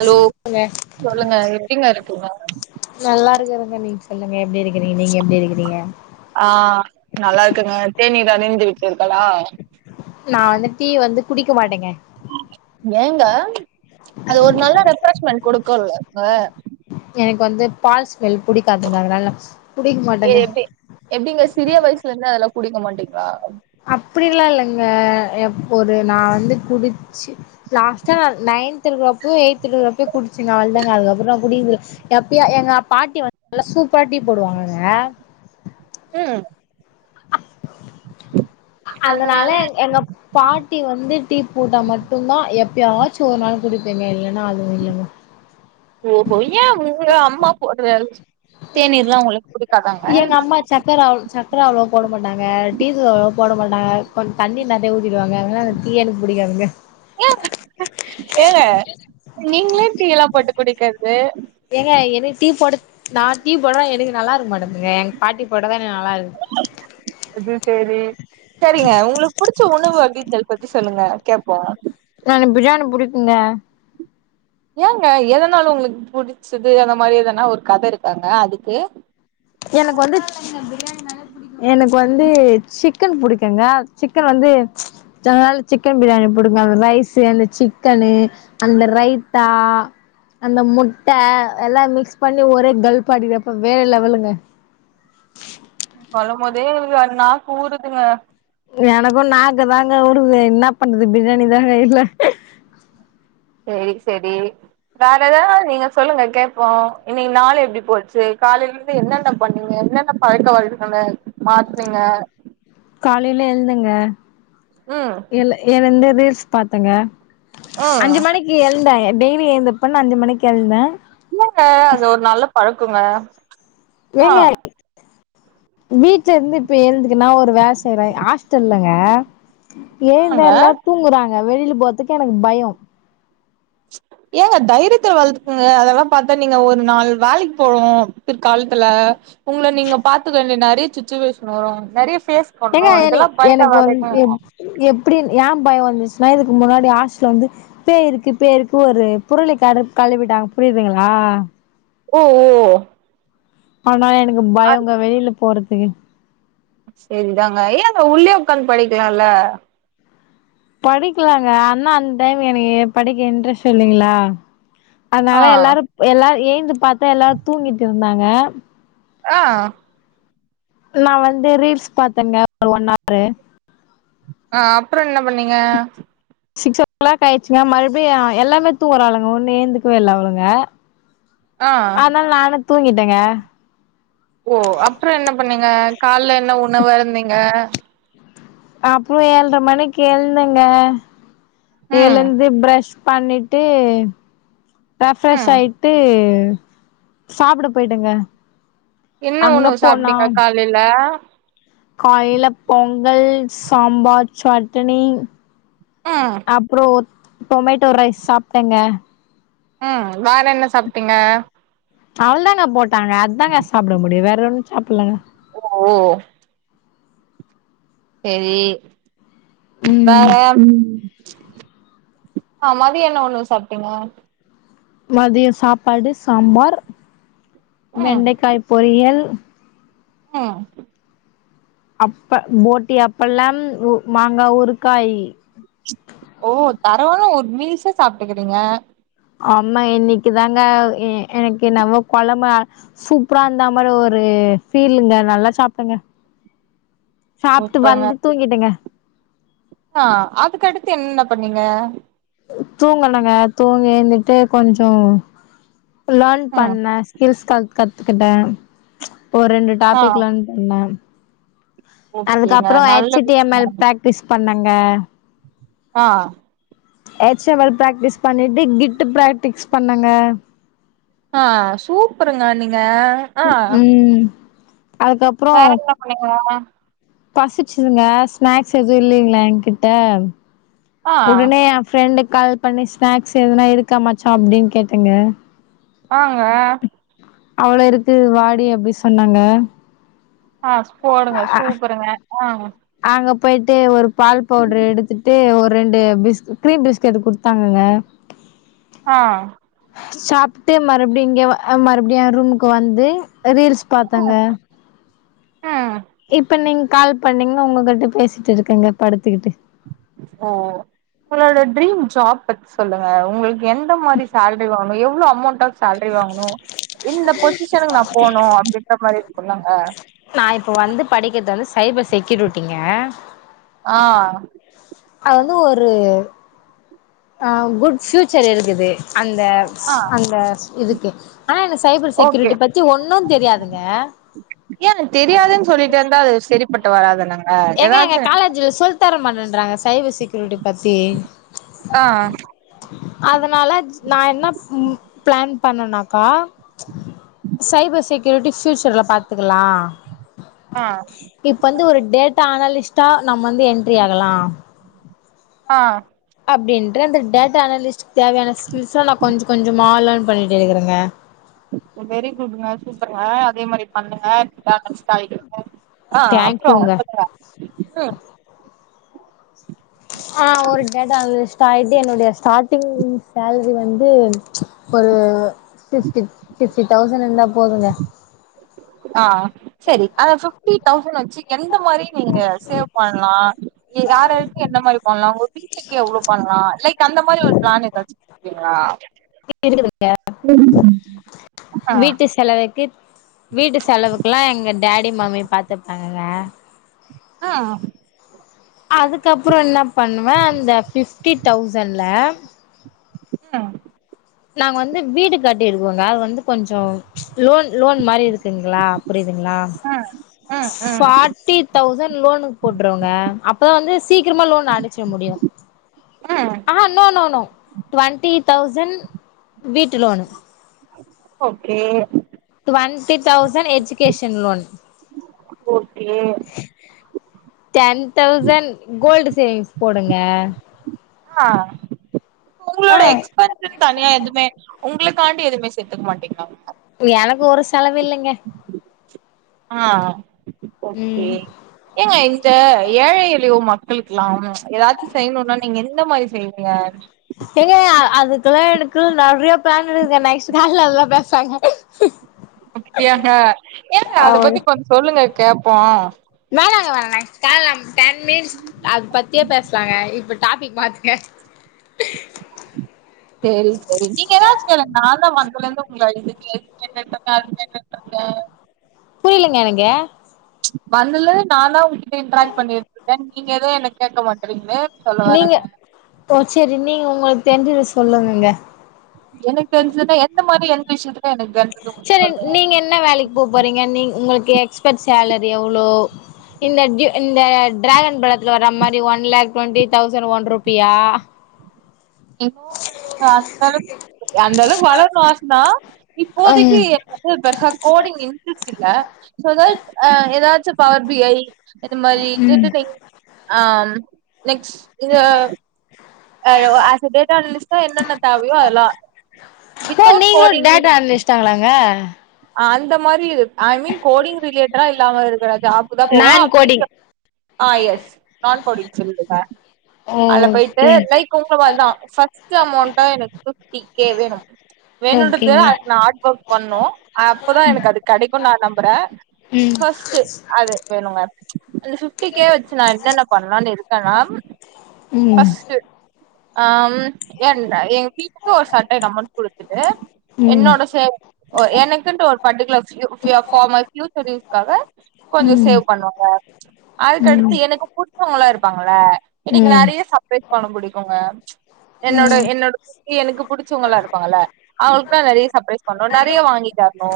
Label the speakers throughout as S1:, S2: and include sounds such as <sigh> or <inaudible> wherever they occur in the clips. S1: hello
S2: ங்க
S1: சொல்லுங்க எப்டிங்க இருக்கீங்க
S2: நல்லா இருக்குறீங்க நீங்க சொல்லுங்க எப்டி இருக்குறீங் நீங்க எப்டி இருக்குறீங்க
S1: ஆ நல்லா இருக்கேங்க தேநீர் அருந்தி விட்டீர்களா
S2: நா வந்து டீ வந்து குடிக்க மாட்டேங்க
S1: ஏங்க அது ஒரு நல்ல ரெஃப்ரெஷ்மெண்ட் குடுக்குல்லங்க
S2: எனக்கு வந்து பால் ஸ்மெல் புடிக்காதுங்க அதனால குடிக்க
S1: ஏ
S2: மாட்டேங்க
S1: எப்டி எப்டிங்க சிறிய வயசுல இருந்து அதெல்லா குடிக்க மாட்டீங்களா
S2: அப்டிலா இல்லங்க எப் ஒரு நா வந்து குடிச்சு லாஸ்ட்டா நா நைன்த் இருக்குறப்பயோ எயித் இருக்குறப்பயோ குடிச்சேங்க அவ்ளோ தாங்க அதுக்கப்புறோ குடிக்குறது இல்ல எப்பயா எங்க பாட்டி வந்து நல்லா சூப்பரா டீ போடுவாங்கங்க
S1: அ
S2: அதனால எங் எங்க பாட்டி வந்து டீ போட்டா மட்டும்தா எப்பயாச்சு ஒரு நாள் குடிப்பேங்க இல்லைன்னா அதுவும் இல்லங்க
S1: ஓஹோ ஏன் உங்க அம்மா போடுற தேநீர்லா உங்களுக்கு பிடிக்காதாங்க
S2: எங்க அம்மா சக்கர அவ்ள் சக்கர அவ்ளோ வா போட மாட்டாங்க டீ தூள் அவ்ளவோ போட மாட்டாங்க கொஞ் தண்ணி நெறியா ஊத்திருவாங்க டீயே எனக்கு பிடிக்காதுங்க
S1: ஏ ஏங்க நீங்களே டீ எல்லா போட்டு குடிக்கிறது
S2: ஏங்க எனக்கு டீ போட நா டீ போட எனக்கு நல்லா இருக்க மாட்டிங்குதுங்க பாட்டி போடுறதா எனக்கு நல்லா இருக்கு
S1: அது சேரி செரிங்க உங்களுக்கு புடிச்ச உணவு வகைகள் பத்தி சொல்லுங்க கேப்போ
S2: எனக்கு பிரியாணி புடிக்குங்க
S1: ஏங்க எதனால உங்களுக்கு புடிச்சது அந்த மாதிரி எதனா ஒரு கதை இருக்காங்க அதுக்கு
S2: எனக்கு வந்து <unintelligible> லா இல்லங்க பிரியாணிணாலே எனக்கு வந்து சிக்கன் பிடிக்குங்க சிக்கன் வந்து அதனால சிக்கன் பிரியாணி போட்டுக்குவே அந்த ரைஸ் அந்த சிக்கனு அந்த ரைத்தா அந்த முட்ட எல்லா மிக்ஸ் பண்ணி ஒரே கல்ப்பா ஆடிறப்ப வேற லெவலுங்க <inaudible>
S1: சொல்ல போதே எ நாக்கு ஊறுதுங்க
S2: எனக்கு நாக்கு தாங்க உடுது என்ன பண்றது பிரியாணி தாங்க இல்ல
S1: செரி செரி வேற எதா நீங்க சொல்லுங்க கேப்போ இன்னிக்கு நாள் எப்டி போச்சு காலைலந் து என்னென்ன பண்ணீங்க என்னென்ன பழக்க வழக்கங்க மாத்துறீங்க
S2: காலையில எழுதுங்க
S1: ம்
S2: எழு எழுந்து ரீல்ஸ் பாத்தங்க
S1: ம்
S2: அஞ்சு மணிக்கு எழுந்தே டெய்லி எழுந்தப்பன்னு அஞ்சு மணிக்கு எழுந்தே
S1: இல்லங்க அது ஒரு நல்ல பழக்கொங்க
S2: நீங்க வீட்டு்ல இருந்து இப்ப எந்துறுன்னா ஒரு வே செய்வே ஹாஸ்டல்லங்க எழுந்த
S1: ஆங்க
S2: எல்லா தூங்குறாங்க வெளியில போறதுக்கு எனக்கு பயொ
S1: <inaudible> ஏங்க தைரியத்த வளத்துக்குங்க அதெல்லா பாத்தா நீங்க ஒரு நாள் வேலைக்கு போவோ பிற்காலத்துல உங்ள நீங்க பாத்துக்க வேண்டிய நறைய சுச்சுவேஷன் வரு நறைய ஃபேஸ்
S2: எங்க
S1: பண்ணு
S2: எனி
S1: இதெல்லா பயந்த
S2: எனக்கு வந்
S1: வேலைங்க
S2: ம் எபடி எ பய வந்துச்சுன்னா இதுக்கு முன்னாடி ஹாஸ்ட்ல வந்து பேய் இருக்கு பேய் இருக்கு ஒரு புரளி கரு கழுவிட்டாங்க புரியுதுங்களா
S1: ஒ ஓ
S2: ஆனா எனக்கு பயோங்க வெளில போறதுக்கு
S1: சேரிதாங்க ஏங்க உள்ளே உக்காந்து படிக்கலால
S2: படிக்குலாங்க ஆனா அந்த் டைம் எனக்கு படிக்க இன்ட்ரெஸ்ட் இல்லைங்களா
S1: ஆ
S2: அனால எல்லாருப் எல்லாரு ஏந்து பாத்தே எல்லாரு தூங்கிட்டு இருந்தாங்க
S1: ஆ
S2: நா வந்து ரீல்ஸ் பாத்தேங்க ஒரு ஒன் ஆரு
S1: ஆ அப்புறோ என்ன பண்ணீங்க
S2: சிக்ஸ் ஓ கிளாக் ஆயிச்சுங்க மறுபியு எல்லாமே தூகுறாளுங்க ஒண்ணு ஏழுந்துக்கவே இல்ல அவளுங்க
S1: <inaudible>
S2: அனால நானு தூங்கிட்டேங்க
S1: ஓ அப்புறோ என்ன பண்ணீங்க கால்ல என்ன உணவு அருந்திங்க
S2: அப்புறோ ஏழ்ர மணிக்கு எழுந்தங்க
S1: ம்
S2: எழுந்து ப்ரஷ் பண்ணிட்டு ரெஃப்ரெஷ்
S1: ம்
S2: ஆயிட்டு சாப்ட போய்டேங்க
S1: என்ன உணவு சாப்ட்டீங்க காலைல
S2: காலைல பொங்கல் சாம்பார் சட்டுனி
S1: ஆ
S2: அப்புறோ டொமேட்டோ ரைஸ் சாப்டங்க
S1: ம் வேற என்ன சாப்டீங்க
S2: அவள்த்தாங்க போட்டாங்க அத்தாங்க சாப்ட முடியு வேற ஒண்ணு சாப்பிட்லங்க
S1: ஒ ஓ செரி வேற
S2: ம்
S1: ஆ மதிய என்ன உணவு சாப்டீங்க
S2: மதியோ சாப்பாடு சாம்பார்
S1: ம்
S2: வெண்டைக்காய் பொரியல்
S1: ம்
S2: அப்ப போட்டி அப்பளம் மாங்கா ஊறுக்காய்
S1: ஓ பரவால ஒரு மீல்ஸா சாப்டுக்குறீங்க
S2: அம்மா இன்னிக்குதாங்க எ எனக்கு என்னமோ கொழம்பு ஆ சூப்பரா இருந்த மாரி ஒரு ஃபீலுங்க நல்லா சாப்டங்க
S1: <inaudible>
S2: சாப்ட்டு வந்து தூங்கிட்டங்க
S1: ஆ அதுக்கடுத்து என்னென்ன பண்ணீங்க
S2: தூங்கணுங்க தூங்கி ஏந்துட்டு கொஞ்சோ லேர்ன்
S1: ம்
S2: பண்ண கில்ஸ் கால் கத்துக்கிட்டே ஒரு ரெண்டு
S1: ஆ
S2: டாபிக் லேர்ன் பண்ணே
S1: ஓகேங்க
S2: அதுக்கப்புறோ
S1: நல்ல
S2: ஹெச் டி எம்
S1: விஷயோ
S2: எல் பிராக்டிஸ் பண்ணங்க
S1: ஆ
S2: ஹச் எம் எல் பிராக்டிஸ் பண்ணிட்டு கிட்டு பிராக்டிஸ் பண்ணங்க
S1: அ சூப்பருங்க நீங்க அ
S2: ம்
S1: பேரகிராஃப் பண்ணிங்களாமா
S2: பசிச்சிதுங்க ஸ்நாக்ஸ் எதுவு இல்லைங்களா எ கிட்ட
S1: ஆ
S2: உடனே ஃப்ரெண்டுக்கு கால் பண்ணி ஸ்நாக்ஸ் எதுனா இருக்கா மச்சா அப்டின்னு கேட்டங்க
S1: ஆங்க
S2: அவ்ளோயிருக்கு வாடி அப்டி சொன்னாங்க
S1: ஆ போடுங்க
S2: அ
S1: சூப்பருங்க ஆ
S2: அங்க போயிட்டு ஒரு பால் பவுடுரு எடுத்துட்டு ஒரு ரெண்டு பிஸ் கிரீம் பிஸ்கெட்டு குடுத்தாங்கங்க
S1: ஆ
S2: சாப்ட்டு மறுபடியு இங்க மறுபடியு ரூமுக்கு வந்து ரீல்ஸு பாத்தங்க
S1: ஆ
S2: இப்ப நீங்க கால் பண்ணீங்ளா உங்ககிட்ட பேசிட்டு இருக்கேங்க படுத்துக்கிட்டு
S1: ஓ உங்களோட ட்ரீம் ஜாப் பத்தி சொல்லுங்க உங்குளுக்கு எந்த மாரி சாலரி வாங்குனோ எவ்வளோ அமௌண்ட்டா சேலரி வாங்கணோ இந்த பொசிஷனுக்கு நா போனோ அப்டீன்ற மாரி இருக்கோலங்க
S2: நா இப்ப வந்து படிக்குறது வந்து சைபர் செக்யூரிட்டிங்க
S1: ஆ
S2: அது வந்து ஒரு ஆ குட்ஃபியூச்சர் இருக்குது அந்த
S1: ஆ
S2: அந்த இதுக்கு ஆனா எனக்கு சைபர்
S1: ஓகே
S2: செக்யூரிட்டி பத்தி ஒன்னோ தெரியாதுங்க
S1: ஏ அது எனக்கு தெரியாதுன்னு சொல்லிட்டு இர்ந்தா அது செரிப்பெட்டு வராதுலங்க
S2: ஏங்க எங்க
S1: ஏதாச்சு
S2: காலேஜ்ல சொல்லி தர மாட்டேன்றாங்க சைபர் செக்யூரிட்டி பத்தி
S1: ஆ
S2: அதனால நா என்ன பிளான் பண்ணனாக்கா சைபர் செக்யூரிட்டி ஃபியூச்சர்ல பாத்துக்குலா
S1: ஆ
S2: இப்ப வந்து ஒரு டேட்டா அனலிஸ்ட்டா நம்ம வந்து என்ட்ரி ஆகலா
S1: ஆ
S2: அப்டின்ட்டு அந்த டேட்டா அனாலிஸ்ட்க்கு தேவயான ஸ்கில்ஸெல்லா நா கொஞ்சோ கொஞ்சோமா லேர்ன் பண்ணிட்டு இருக்குறேங்க
S1: வெரி குட்ங்க சூப்பருங்க அதே மாரி பண்ணுங்க அதே செட் <unintelligible> ஆ அப்புறோ
S2: தேங்க்யூங்க
S1: சொல்லுங்க ம்
S2: ஆ ஒரு டேட்டா அனாலிசிஸ்டாயிட்டு என்னோடைய ஸ்டார்ட்டிங் சேலரி வந்து ஒரு ஃபிஃப்ட்டி ஃபிஃப்ட்டி தௌஸண்ட் இர்ந்தா போதுங்க
S1: ஆ செரி ஃபிஃப்டி தௌசண்ட் வெச்சு எந்த மாரி நீங்க சேவ் பண்லா நீங்க யார வெச்சு என்ன மாரி பண்லா ஒரு பீ டெக்கு எவ்ளோ பண்லா லைக் அந்த மாரி ஒரு பிளான் ஏதாச்சு ஆ
S2: வீட்ல இருக்குதுங்க
S1: <unintelligible> ஆ
S2: வீட்டு செலவுக்கு வீட்டு செலவுக்குலா எங்க டேடி மம்மி பாத்துப்பாங்கங்க
S1: ஆ
S2: அதுக்கப்புறோ என்ன பண்ணுவே அந்த ஃபிஃப்டி தௌசண்ட்ல
S1: ம்
S2: நாங்க வந்து வீடு கட்டிருக்கோங்க அது வந்து கொஞ்சம் லோன் லோன் மாரி இருக்குங்ளா புரிதுங்ளா
S1: ம் ம் ம்
S2: ஃபார்ட்டி தௌசண்ட் லோனுக்கு போட்டுருவங்க அப் பதா வந்து சீக்கிரமா லோன் அடச்சிட முடியு
S1: ம்
S2: ஆஹ னோ னோ டுவெண்ட்டி தௌசண்ட் வீட்டு loan
S1: okay
S2: twenty thousand education loan
S1: ஓ Clair
S2: ten thousand gold savings போடுங்க
S1: ஆ
S2: ஆ
S1: உங்களோட எக்ஸ்பேன்ஸ் தனியா எதுமே உங்ளுக்காண்டி எதுமே சேர்த்துக்க மாட்டீங்கங்ளா
S2: எனக்கு ஒரு செலவு இல்லிங்க
S1: ஆஹ் ஓகே
S2: ம்
S1: ஏங்க இந்த ஏழை எளியோர் மக்களுக்கெல்லாம் ஏதாச்சும் செய்யணும்னா நீங்க எந்த மாரி செய்வீங்க
S2: ஏங்க அதுக்குல்லா எனக்குலா நெறைய பிளான் இருக்குங்க நெக்ஸ்ட் கால்ல அதல்லா பேசாலாங்க
S1: அப்டியாங்க ஏங்க அது
S2: ஆமாங்க
S1: பத்தி கொஞ்சோ சொல்லுங்க கேப்போ
S2: வேணாங்க வேணாங்க காலையிலா டென் மினிட்ஸ் அது பத்தியே பேசலாங்க இப்ப டாபிக் மாத்துங்க
S1: சேரி செரி நீங்க ஏதாச்சு கேளுங்க நாந்தா வந்தலேந்து உங்கள இது கேட்டுட்டுருக்க அது கேட்டுட்டு ருக்க
S2: புரியலங்க எனக்கு
S1: வந்தலேந்து நான்தா உங்ககிட்ட இன்ராக்ட் பண்ணிட்டுருகே நீங்க ஏது என்ன கேக்க மாட் றீங்களேன் சொல்லவரே
S2: நீங்க ஓ செரி நீங்க உங்களுக்கு தெரிஞ்சத சொல்லுங்கங்க
S1: எனக்கு தெரிஞ்சுதுன எந்த மாரி எந்த விஷயத்துல எனக்கு தெரிஞ்சது உங்களுக்கு
S2: செரி
S1: சொல்லுங்க
S2: நீங்க என்ன வேலைக்கு போ போறீங்க நீ உங்களுக்கு எக்ஸ்பர்ட் சேலரி எவ்ளோ இந்த இந்த டிராகன் படத்தில வர்ற மாரி one lakh twenty thousand one ருப்பியா
S1: எவ்ளோ அந்த அளவுக்கு வளரணு ஆசதா இப்போதைக்கு
S2: ம்
S1: பெர்ஸா கோடிங் இன்ட்ரெஸ்ட் இல்ல ஷோ அதனால் ஏதாச்சும் பவர் பி ஐ இது மாதரி
S2: ம்
S1: த்ரெட்டனிங் ஆ நெக்ஸ்ட் ஆஹ் ஆசா எ டேட்டா அனாலிஸ்ட்டா என்னென்ன தேவையோ அதல்லா வித்தவுட் கோடிங்
S2: டாங்கலாங்க
S1: அந்த மாரி இரு ஐ மீன் கோடிங் ரிலேட்டடா இல்லாம இருக்க ஜாப்க்கு தா போவ
S2: நான்
S1: அப்டின்ற
S2: கோடிங்
S1: ஆஹ் எஸ் நான் கோடிங் சொல்லீடுங்க அதுலா போய்ட்டு
S2: ஓகே
S1: லைக் உங்க மாரி ஃபர்ஸ்ட் அமௌண்டா எனக்கு பிப்டி கே வேணும் வேணுன்றது
S2: ஓகேங்க
S1: அதுக் நா ஹார்ட் ஒர்க் பண்ணோ அப்பதா எனக்கு அது கெடைக்குனு நா நம்புறே
S2: ம்
S1: ஃபஸ்டு அது வேணுங்க அந்த ஃபிப்டிகேவச்சு நா என்னன்ன பண்லானு இருக்கனா
S2: ம்
S1: ஃபஸ்ட்டு ஹாம் ஏன்னா எங் வீட்டுக்கு ஒரு சர்டைன் அமௌண்ட் குடுத்துட்டு
S2: ம்
S1: என்னோட சேவிங் ஓர் எனக் குன்டு ஒரு ஃபர்டிகுலர் வ்யு பார்மை ஃபியூச்சர் யூஸ்காக கொஞ்சோ
S2: ம் ம்
S1: சேவ் பண்ணுவங்க
S2: ம்
S1: அதுக்கடுத்து
S2: ம்
S1: எனக்கு புடிச்சவங்களா இருப்பாங்கள என்னக்கு நெறைய சர்ப்ரைஸ் பண்ண புடிக்குங்க என்னோட
S2: ம்
S1: என்னோடு எனக்கு புடிச்சவங்களலா இருப்பாங்களலா அவ்களுக்கு நெறைய சர்பிரைஸ் பண்ணோ நெறைய வாங்கிதரன் னு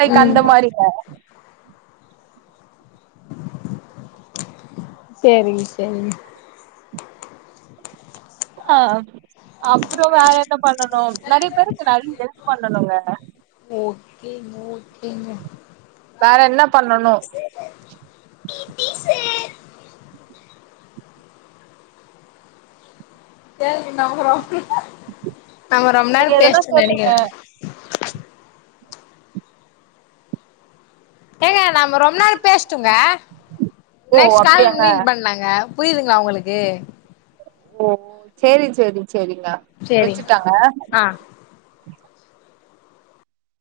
S1: லைக் அந்த மாரிங்க
S2: செரிச்ங செரிங்க
S1: ஆ அப்புறம் வேற என்ன பண்ணனு நெறைய பேருக்கு நெறைய ஹெல்ப் பண்ணணுங்க
S2: ஓகேங்க ஓக்கேங்க
S1: வேற என்ன பண்ணணு
S2: செரிங்க நம்ரோ நம்ம ரொம்ப நேர
S1: நீங்க எதனா
S2: பேசிடோனு
S1: சொல்லுங்க
S2: நெனக்கற ஏங்க நம்ம ரொம்ப நேர பேச்டோங்க
S1: ஓ
S2: நெக்ஸ் கால்ல
S1: அப்டியாங்க
S2: மீட் பண்ணலாங்க புரியுதுங்களா உங்களுக்கு
S1: ம் சேரி சேரி சேரிங்க
S2: சேரிங்க
S1: வச்சுடாங்க
S2: ஆ